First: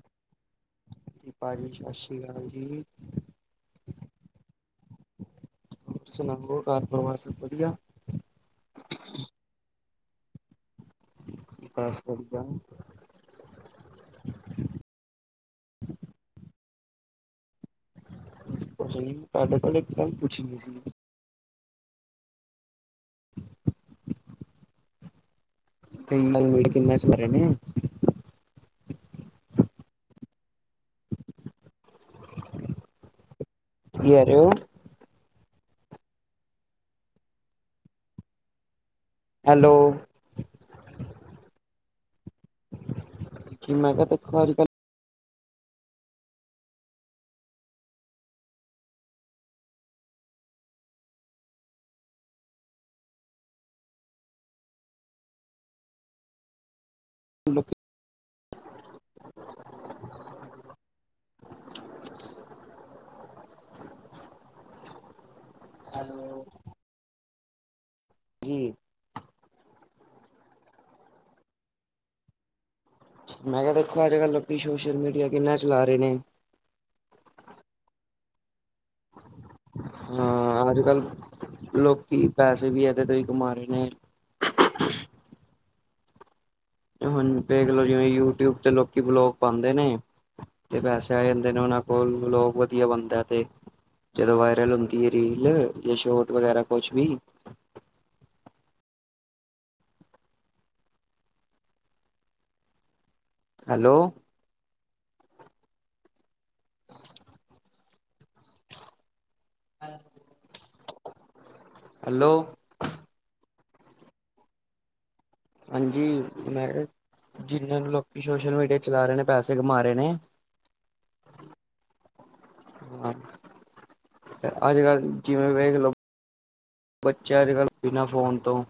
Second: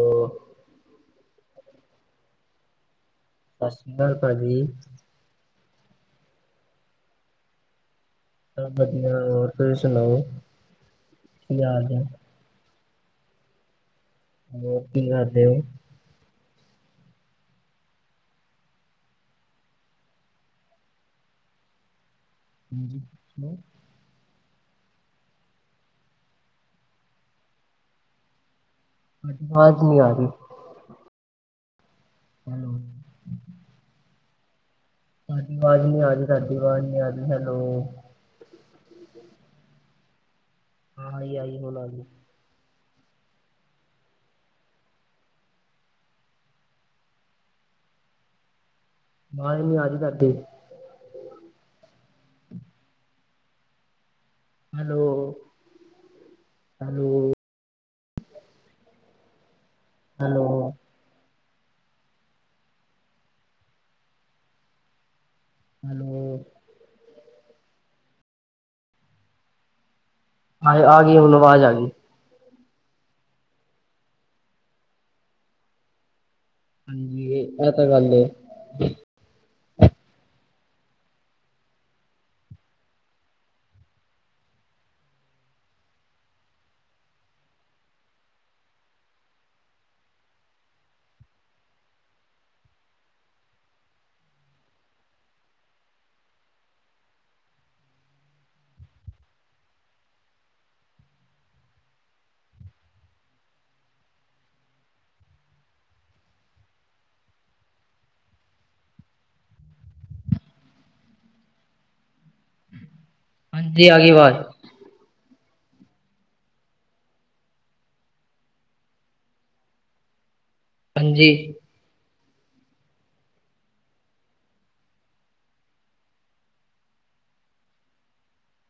ਹ ਜੀ ਭਾਅਜੀ ਸਤਿ ਸ਼੍ਰੀ ਅਕਾਲ ਜੀ ਸਤਿ ਸ਼੍ਰੀ ਅਕਾਲ ਭਾਜੀੀ ਹੋਰ ਸੁਣਾਓ ਘਰ ਪਰਿਵਾਰ ਸਭ ਵਧੀਆ ਚਲੋ ਪਾਸ ਕਰ ਜਾ ਦਿਓ ਤੁਹਾਡੇ ਕੋਲ ਇੱਕ ਗੱਲ ਪੁੱਛੀ ਨੀ ਸੀ ਹਾਂਜੀ ਸੁਣਾੋ ਕਈ ਕਿੰਨਾ ਸਾਰੇ ਨੇ ਅਜ ਆਵਾਜ਼ ਨੀ ਆ ਰੀ। ਹੈਲੋ [unintelligible] ਹਾਜੀ ਆਵਾਜ਼ ਨੀ ਆਰੀ ਸਾਡੀ ਆਵਾਜ਼ ਨੀ ਆਰੀ ਹੈਲੋ ਹੈਲੋ ਹਾਂ ਆਈ-ਆਈ ਹੁਣ ਆ ਗੀ। ਕਿ ਮੈਂ ਕਿਹਾ ਤੇ [inaudible] ਵਾਜ ਨੀ ਆਰੀ ਤਾਡੀ ਹੈਲੋ ਹੈਲੋ ਲੋਕੀ ਹੈਲੋ ਹੈਲੋ ਜੀ ਹ ਆ ਗੀ ਹੁਣ ਆਵਾਜ਼ ਆ ਗੀ। ਮੈਂ ਕਿਆ ਦੇਖੋ ਅੱਜ ਕੱਲ੍ਹ ਲੋਕੀ ਸੋਸ਼ਲ ਮੀਡੀਆ ਕਿੰਨਾ ਚਲਾ ਰੇ ਨੇ। ਹਾਂਜੀ ਇਹ ਤਾਂ ਗੱਲ ਏ‌। ਹਾਂ ਅੱਜ ਕੱਲ ਲੋਕੀ ਪੈਸੇ ਵੀ ਇਹਦੇ ਤੋਂ ਈ ਕਮਾ ਰੇ ਨੇ। ਹੁਣ ਦੇੇਖਲੋ ਜਿਵੇਂ ਯੂਟਿਊਬ ਤੇ ਲੋਕੀ ਵਲੋਗ ਪਾਂਦੇ ਨੇ। ਤੇ ਪੈਸੇ ਆ ਜਾਂਦੇ ਨੇ ਉਹਨਾਂ ਕੋਲ ਲੋਗ ਵਧੀਆ ਬਣਦਾ ਤੇ ਜਦੋਂ ਵਾਇਰਲ ਹੁੰਦੀ ਏ ਰੀਲ ਜ ਸ਼ੋਟ ਵਗੈਰਾ ਕੁਛ ਵੀ। ਹੈਲੋ ਹੈਲੋ ਹਾਂਜੀ ਆਗੀ ਅਵਾਜ ਹਾਂਜੀ ਮੈਂ ਕ ਜਿਹਨ੍ਹਾਂ ਲੋਕੀ ਸੋਸ਼ਲ ਮੀਡੀਆ ਚਲਾ ਰੇ ਨੇ ਪੈਸੇ ਕਮਾ ਰੇ ਨੇ। ਹਾਂਜੀ ਹਾਂ, ਅੱਜ ਕੱਲ ਜਿਵੇਂ ਵੇਖ ਲੋ ਬੱਚਾ ਅੱਜ ਕੱਲ੍ਹ ਬਿਨਾਂ ਫੋਨ ਤੋਂ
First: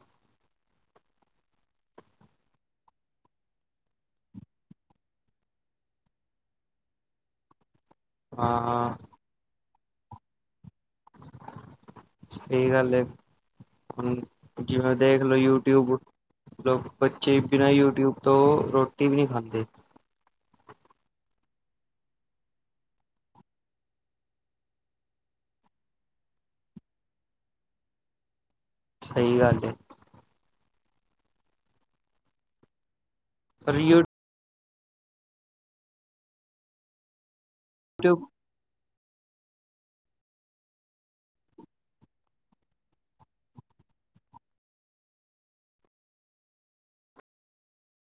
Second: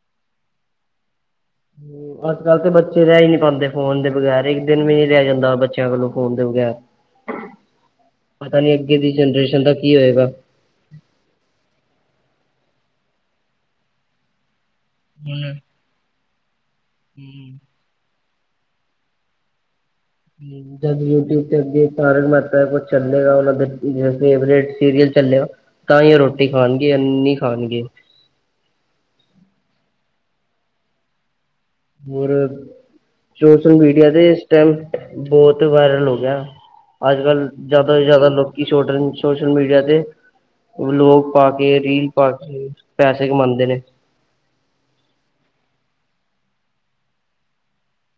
ਹੂੰ ਅੱਜ ਕੱਲ ਤੇ ਬੱਚੇ ਰਹਿ ਈ ਨੀ ਪਾਂਦੇ ਫੋਨ ਦੇ ਬਗੈਰ ਇੱਕ ਦਿਨ ਵੀ ਨੀ ਰਹਿ ਜਾਂਦਾ ਬੱਚਿਆਂ ਕੋਲੋਂ ਫੋਨ ਦੇ ਪਤਾ ਨੀ ਹਾਂ ਅੱਗੇ ਦੀ ਜਨਰੇਸ਼ਨ ਦਾ ਕੀ ਹੋਏਗਾ। ਸਹੀ ਗੱਲ ਐ ਹੁਣ ਜਿਵੇਂ ਦੇਖਲੋ ਹੁਣ ਯੂਟਿਊਬ ਲੋਕ ਬੱਚੇ ਬਿਨਾ ਹੂੰ। ਯੂਟਿਊਬ ਤੋਂ ਰੋਟੀ ਵੀ ਨੀ ਖਾਂਦੇ। ਜਦ ਯੂਟਿਊਬ ਚ [unintelligible] ਕੋ ਚੱਲੇਗਾ ਉਹਨਾਂ ਫੇਵਰੇਟ ਸੀਰੀਅਲ ਚੱਲ ਤਾਂ ਏ ਉਹ ਰੋਟੀ ਖਾਣਗੇ ਐਨੀ ਖਾਣਗੇ। ਸਹੀ ਗੱਲ ਏ। ਹੋਰ ਸੋਸ਼ਲ ਪਰ ਮੀਡੀਆ ਤੇ ਟਾਈਮ ਬਹੁਤ ਵਾਇਰਲ ਹੋ ਗਿਆ ਅੱਜ ਕੱਲ੍ਹ ਜਿਆਦਾ ਤੋਂ ਯੂਟਿਊਬ ਜਿਆਦਾ ਲੋਕੀ ਛੋਟ ਸੋਸ਼ਲ ਮੀਡੀਆ ਤੇ ਵਲੋਗ ਪਾ ਕੇ ਰੀਲ ਪਾ ਕੇ ਪੈਸੇ ਕਮਾਂਦੇ ਨੇ। [inaudible]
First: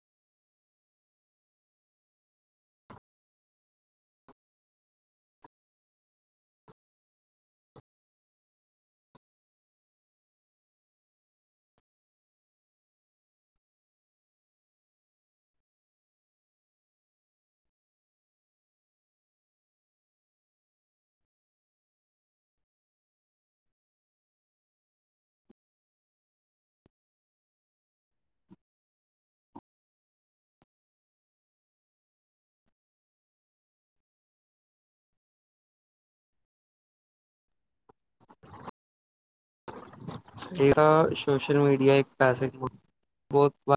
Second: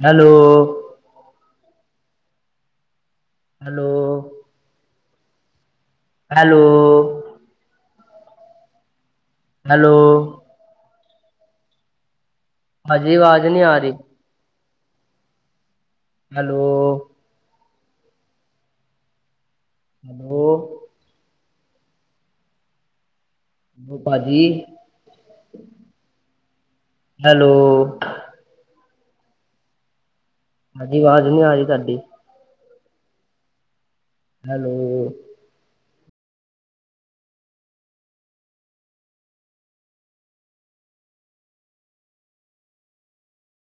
ਹੈਲੋ ਹੈਲੋ ਹੈਲੋ ਹੈਲੋ ਹਾਜੀ ਆਵਾਜ਼ ਨੀ ਆ ਰੀ ਹੈਲੋ ਹੈਲੋਂ ਬ ਭਾਜੀ ਹੈਲੋ ਹਾਂਜੀ ਆਵਾਜ਼ ਨੀ ਆ ਰੀ ਤਾਡੀ ਹੈਲੋ ਤੇ ਨਾ ਸੋਸ਼ਲ ਮੀਡੀਆ ਇੱਕ ਪੈਸੇ, ਬਹੁਤ ਵ